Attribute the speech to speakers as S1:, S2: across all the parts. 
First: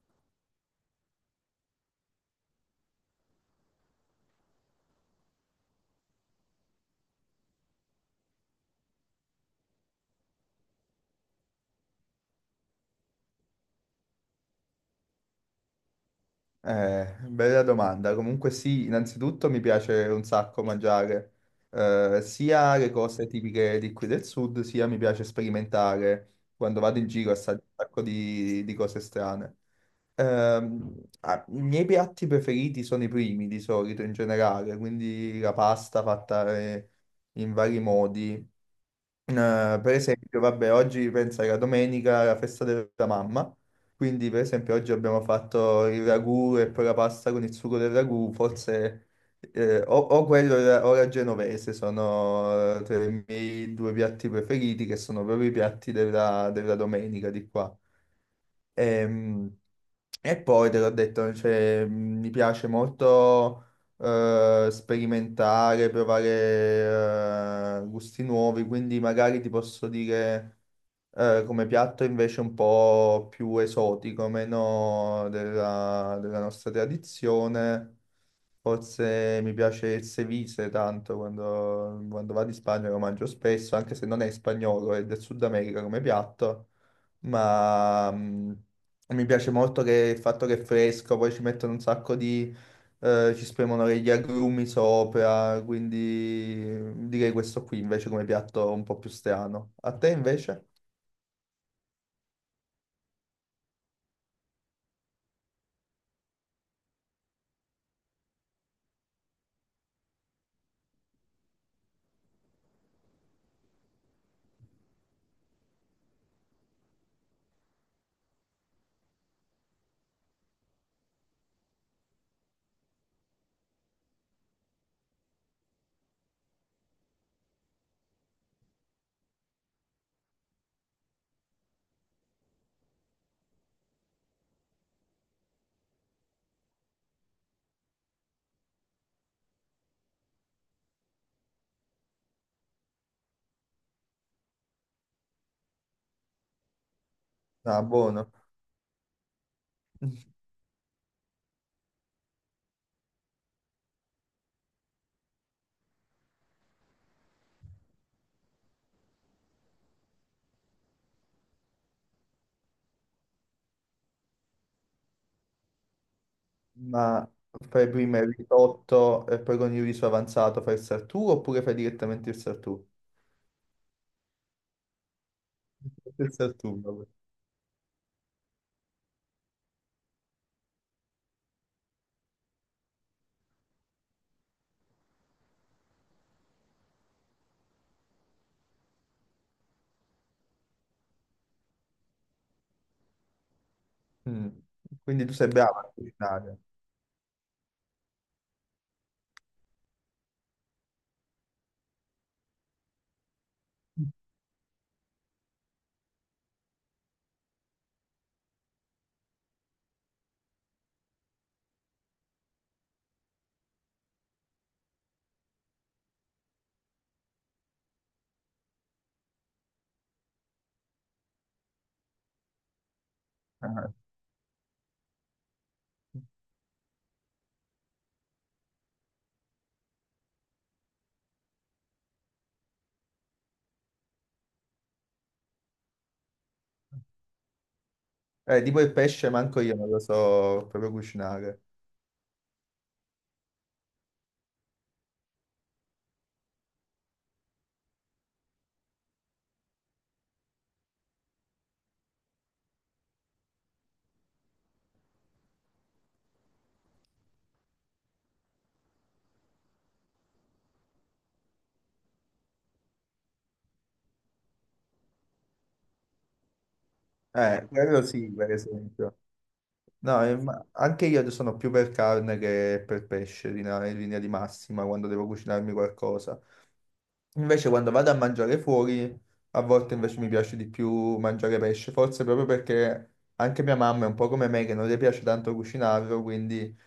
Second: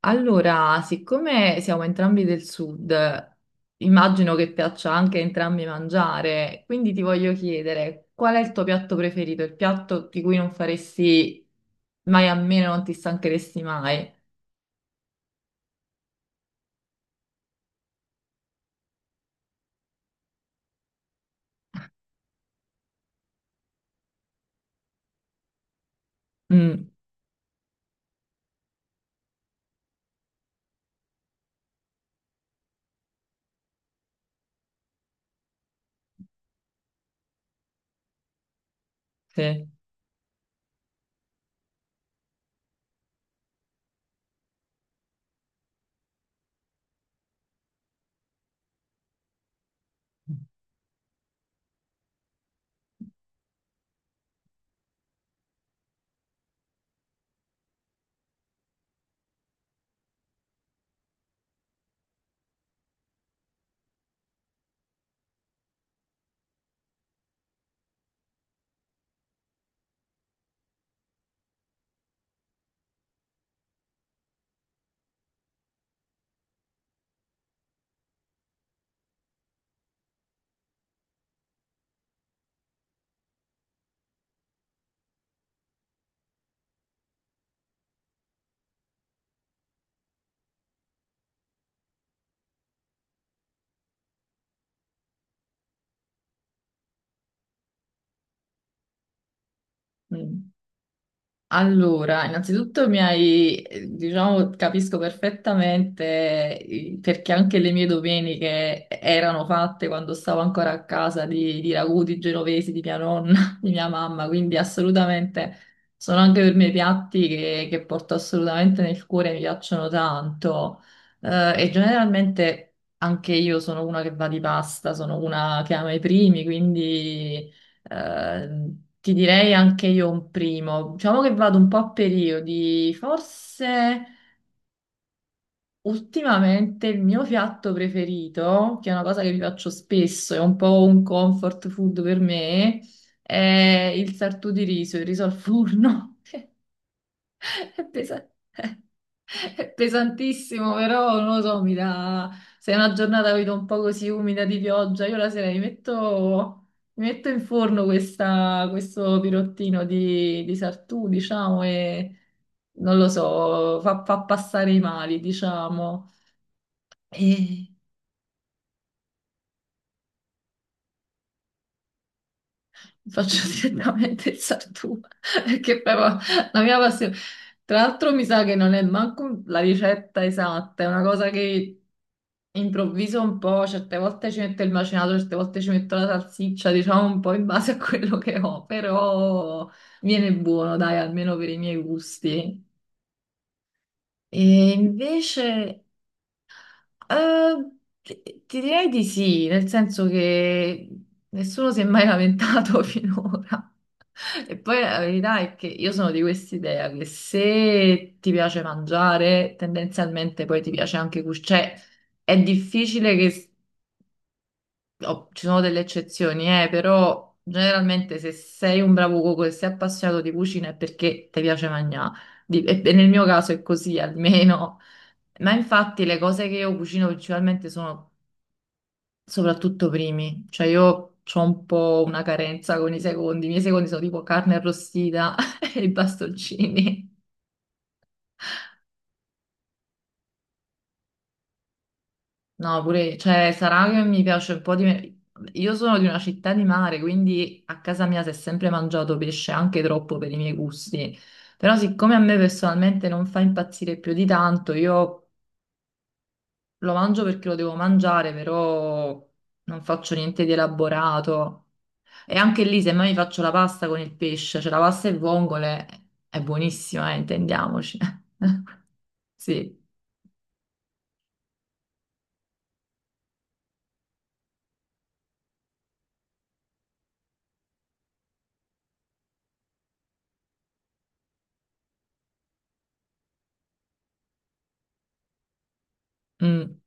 S1: Allora, siccome siamo entrambi del sud, immagino che piaccia anche a entrambi mangiare, quindi ti voglio chiedere qual è il tuo piatto preferito, il piatto di cui non faresti mai a meno, non ti stancheresti mai.
S2: Bella domanda. Comunque sì, innanzitutto mi piace un sacco mangiare sia le cose tipiche di qui del sud, sia mi piace sperimentare quando
S1: Mm,
S2: vado in giro assaggio un sacco di cose strane. I miei piatti preferiti sono i primi di solito in generale, quindi la pasta fatta in vari modi. Eh,
S1: sì.
S2: per esempio, vabbè, oggi pensa che la domenica è la festa della mamma, quindi per esempio oggi abbiamo fatto il ragù e poi la pasta con il sugo del ragù, forse o
S1: Mm.
S2: quello o la genovese sono tra i miei due piatti preferiti che sono proprio i piatti della domenica di qua. Ehm, E poi te l'ho detto, cioè, mi piace molto sperimentare, provare gusti nuovi, quindi magari ti posso dire come piatto invece un po' più esotico, meno della nostra tradizione. Forse mi piace il ceviche tanto quando vado in Spagna lo mangio spesso, anche se non è spagnolo, è del Sud America come piatto, ma mi piace molto che il fatto che è fresco, poi ci mettono un sacco ci spremono gli agrumi sopra, quindi direi questo qui invece come piatto un po' più strano. A te
S1: Mm.
S2: invece?
S1: Allora, innanzitutto mi hai, diciamo, capisco perfettamente perché anche le mie domeniche erano fatte quando stavo ancora a casa di ragù, di genovesi, di mia nonna, di mia mamma, quindi assolutamente sono anche per me piatti che porto assolutamente nel cuore, mi piacciono tanto. E generalmente anche io sono una che va di pasta, sono una che ama i primi, quindi... Eh, ti direi anche io un primo. Diciamo che vado un po' a periodi. Forse ultimamente il mio piatto preferito, che è una cosa che vi faccio spesso, è un po' un comfort food per me, è il sartù di riso, il riso al forno.
S2: Ah,
S1: È pesa-
S2: buono.
S1: è pesantissimo, però non lo so, mi dà... Se è una giornata vedo un po' così umida di pioggia, io la sera mi metto in forno questa- questo pirottino di Sartù, diciamo, e non lo so, fa, fa passare i mali, diciamo.
S2: Ma
S1: E
S2: fai prima il risotto e poi con il riso avanzato fai il sartù oppure fai direttamente il sartù?
S1: faccio direttamente il Sartù, perché proprio
S2: Il
S1: la mia
S2: sartù, vabbè.
S1: passione... Tra l'altro mi sa che non è manco la ricetta esatta, è una cosa che improvviso un po', certe volte ci metto il macinato, certe volte ci metto la salsiccia, diciamo un po' in base a quello che ho, però viene buono, dai, almeno per i miei gusti. E
S2: Mm. Quindi tu sei brava
S1: invece,
S2: a cucinare.
S1: eh, ti direi di sì, nel senso che nessuno si è mai lamentato finora. E poi la verità è che io sono di quest'idea che se ti piace mangiare, tendenzialmente poi ti piace anche cucinare. Cioè, è difficile che oh, ci sono delle eccezioni, però generalmente se sei un bravo cuoco e sei appassionato di cucina è perché ti piace mangiare. Di- E nel mio caso è
S2: Ah.
S1: così almeno. Ma infatti le cose che io cucino principalmente sono soprattutto primi. Cioè io ho un po' una carenza con i secondi. I miei secondi sono tipo carne arrostita e i bastoncini.
S2: Tipo il pesce, manco io non lo so proprio cucinare.
S1: No, pure, cioè, sarà che mi piace un po' di... me- Io sono di una città di mare, quindi a casa mia si è sempre mangiato pesce, anche troppo per i miei gusti. Però siccome a me personalmente non fa impazzire più di tanto, io lo mangio perché lo devo mangiare, però non faccio niente di elaborato. E anche lì, se mai mi faccio la pasta con il pesce, cioè la pasta e vongole, è buonissima, intendiamoci.
S2: Quello sì, per esempio.
S1: Sì.
S2: No, ma anche io sono più per carne che per pesce in linea di massima quando devo cucinarmi qualcosa. Invece quando vado a mangiare fuori, a volte invece mi piace di più mangiare pesce, forse proprio perché anche mia mamma è un po' come me che non le piace tanto cucinarlo,
S1: Mm.
S2: quindi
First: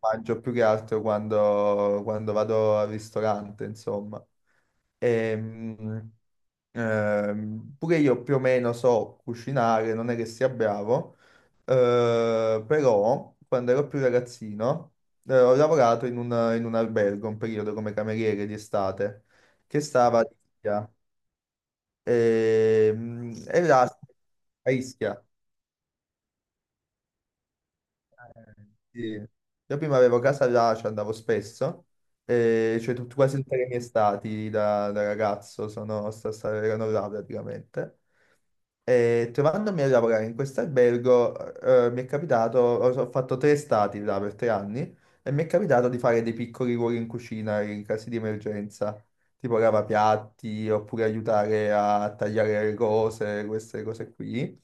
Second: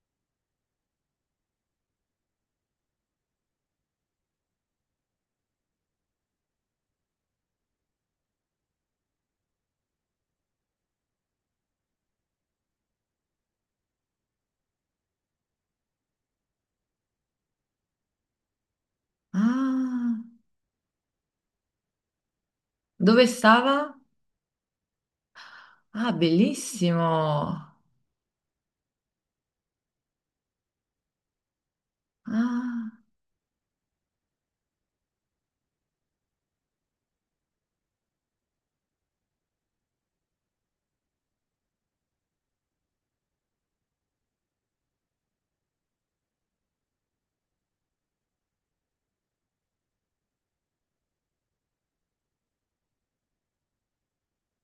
S2: mangio più che altro quando vado al ristorante, insomma. Ehm, Pure io più o meno so cucinare, non è che sia bravo, però quando ero più ragazzino ho lavorato in un albergo un periodo come cameriere di estate che
S1: Ah,
S2: stava a Ischia.
S1: dove
S2: E là
S1: stava?
S2: a Ischia.
S1: Ah, bellissimo.
S2: Sì. Io prima avevo casa là, ci andavo spesso, e
S1: Ah,
S2: cioè quasi tutte le mie estati da ragazzo erano là praticamente. E trovandomi a lavorare in questo albergo, mi è capitato, ho fatto tre stati là per 3 anni, e mi è capitato di fare dei piccoli ruoli in cucina in casi di emergenza, tipo lavapiatti, oppure aiutare a tagliare le cose, queste cose qui.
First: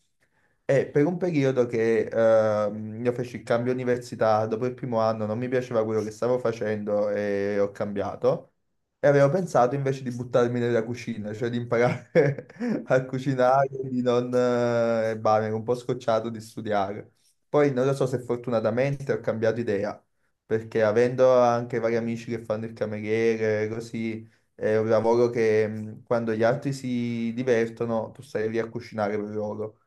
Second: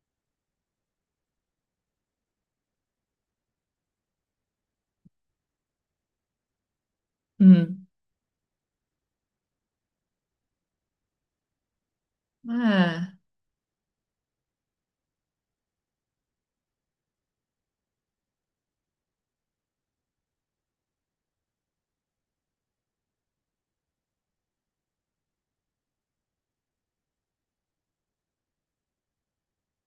S2: E per un periodo che io feci il cambio università, dopo il primo anno non mi piaceva quello che stavo facendo e ho
S1: mm.
S2: cambiato. E avevo pensato invece di buttarmi nella cucina, cioè di imparare a
S1: Eh,
S2: cucinare, di non. E bah, mi ero un po' scocciato di studiare. Poi non lo so se fortunatamente ho cambiato idea, perché avendo anche vari amici che fanno il cameriere, così, è un lavoro che, quando gli altri si divertono, tu stai lì a cucinare per loro.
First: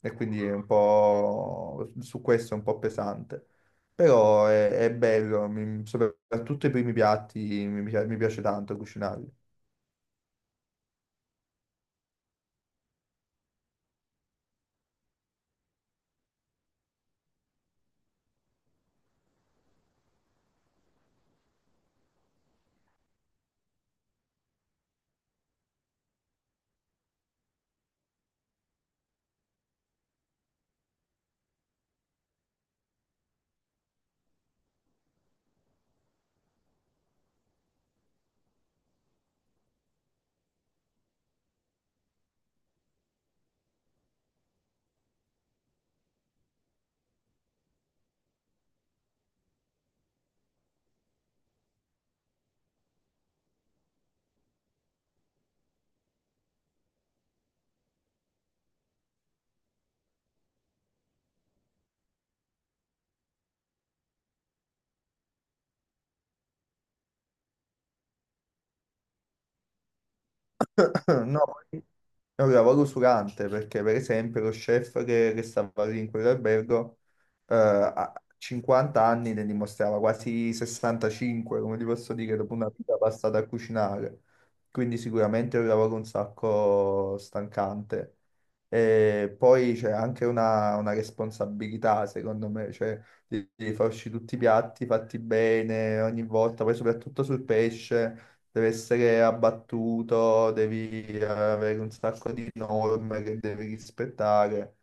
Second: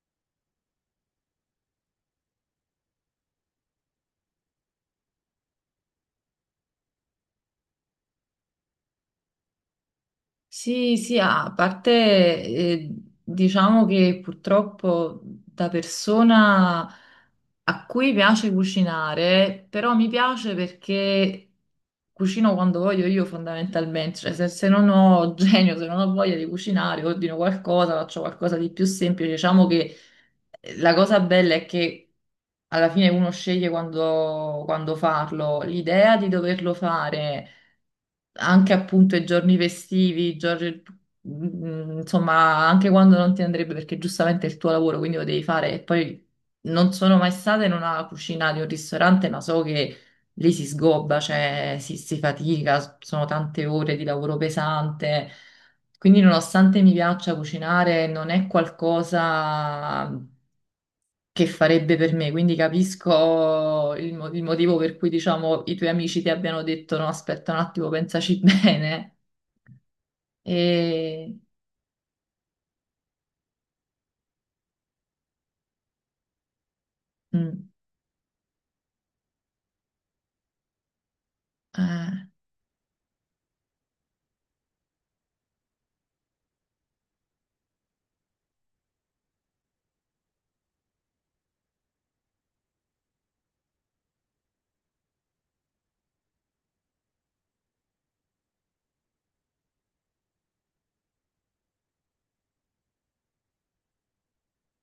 S2: E quindi è un po' su questo, è un po' pesante. Però è bello, mi, soprattutto i primi piatti mi piace tanto cucinarli.
S1: sì, sì, ah, a parte eh, diciamo che purtroppo da persona a cui piace cucinare, però mi piace perché cucino quando voglio io fondamentalmente, cioè se, se non ho genio, se non ho voglia di cucinare, ordino qualcosa, faccio qualcosa di più semplice, diciamo che la cosa bella è che alla fine uno sceglie quando, quando farlo. L'idea di doverlo fare anche appunto i giorni festivi, i giorni- mm, insomma, anche quando non ti andrebbe perché giustamente è il tuo lavoro, quindi lo devi fare. E poi non sono mai stata in una cucina di un ristorante, ma so che lì si sgobba, cioè si fatica, sono tante ore di lavoro pesante. Quindi nonostante mi piaccia cucinare, non è qualcosa che farebbe per me, quindi capisco il, mo- il motivo per cui, diciamo, i tuoi amici ti abbiano detto no, aspetta un attimo, pensaci bene. E...
S2: No, è un lavoro usurante perché, per esempio, lo chef che stava lì in quell'albergo
S1: mm,
S2: a 50 anni ne dimostrava quasi 65, come ti posso
S1: eh,
S2: dire, dopo una vita passata a cucinare. Quindi sicuramente è un lavoro un sacco stancante. E poi c'è anche una responsabilità, secondo me, cioè di far uscire tutti i piatti fatti bene ogni volta, poi soprattutto sul pesce deve essere abbattuto, devi avere un sacco di norme che devi rispettare.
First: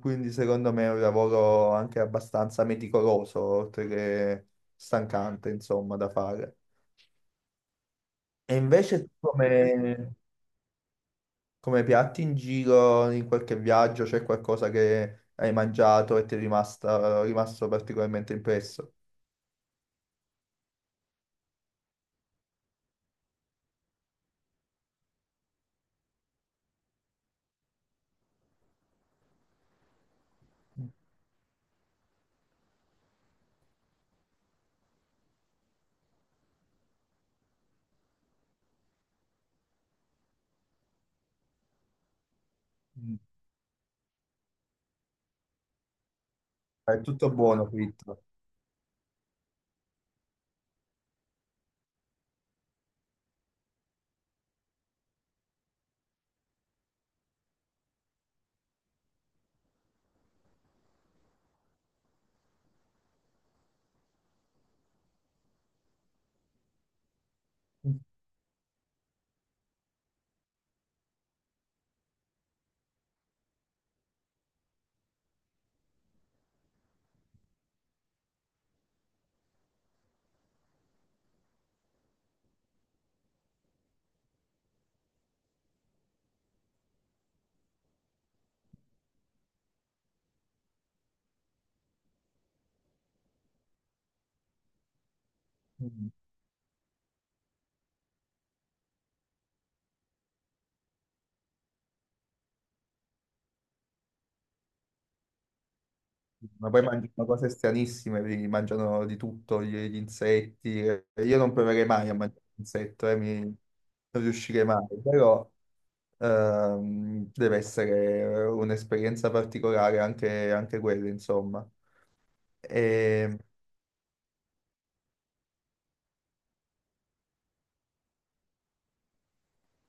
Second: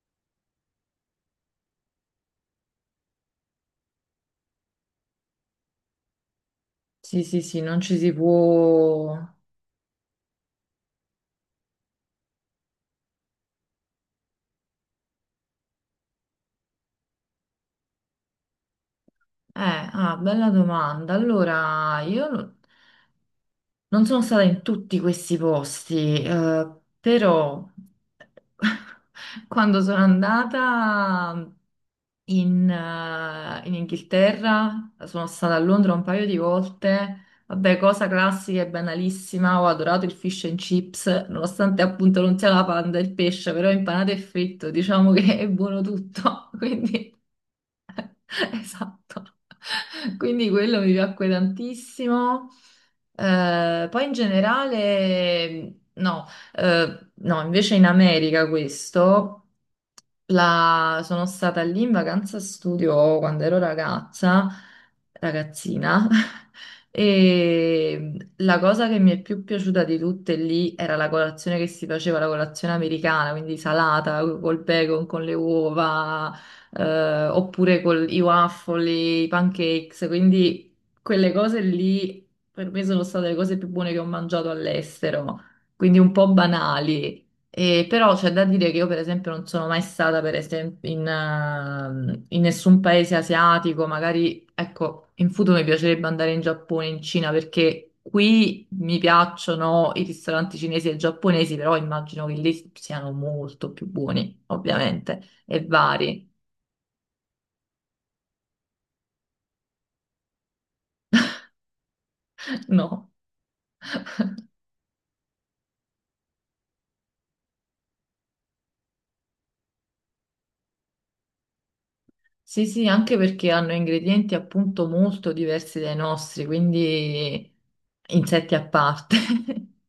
S2: Quindi secondo me è un lavoro anche abbastanza meticoloso, oltre che stancante, insomma, da fare.
S1: sì, sì, sì, non ci si
S2: E invece tu
S1: può...
S2: come, come piatti in giro, in qualche viaggio, c'è qualcosa che hai mangiato e ti è rimasto particolarmente impresso?
S1: Ah, bella domanda. Allora, io no- non sono stata in tutti questi posti, però quando sono andata... in, in Inghilterra, sono stata a Londra un paio di volte. Vabbè, cosa classica e banalissima, ho adorato il fish and chips, nonostante appunto non sia la panda il
S2: Mm.
S1: pesce, però impanato e fritto, diciamo che è buono tutto,
S2: È
S1: quindi
S2: tutto buono, fritto.
S1: esatto. Quindi quello mi piacque tantissimo. Poi in generale, no, no, invece in America questo. La- Sono stata lì in vacanza studio quando ero ragazza, ragazzina, e la cosa che mi è più piaciuta di tutte lì era la colazione che si faceva, la colazione americana, quindi salata col bacon, con le uova, oppure con i waffle, i pancakes, quindi quelle cose lì per me sono state le cose più buone che ho mangiato all'estero, quindi un po' banali. E però c'è da dire che io, per esempio, non sono mai stata, per esempio, in, in nessun paese asiatico. Magari, ecco, in futuro mi piacerebbe andare in Giappone, in Cina, perché qui mi piacciono i ristoranti cinesi e giapponesi, però immagino che lì siano molto più buoni, ovviamente, e vari,
S2: Ma poi mangiano cose stranissime, mangiano di tutto, gli insetti. Io non proverei mai a mangiare un insetto,
S1: no?
S2: non riuscirei mai, però deve essere un'esperienza particolare anche quella, insomma.
S1: Sì, sì, anche
S2: E.
S1: perché hanno ingredienti appunto molto diversi dai nostri, quindi insetti a parte.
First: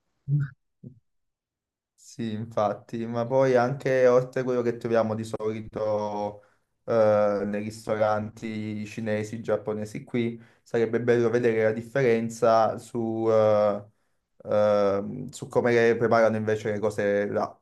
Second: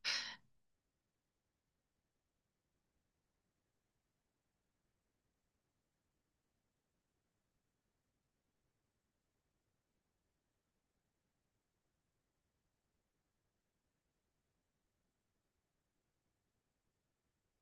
S2: Sì, infatti, ma poi anche oltre a quello che troviamo di solito nei ristoranti cinesi, giapponesi qui, sarebbe bello vedere la differenza su come le preparano invece le cose là.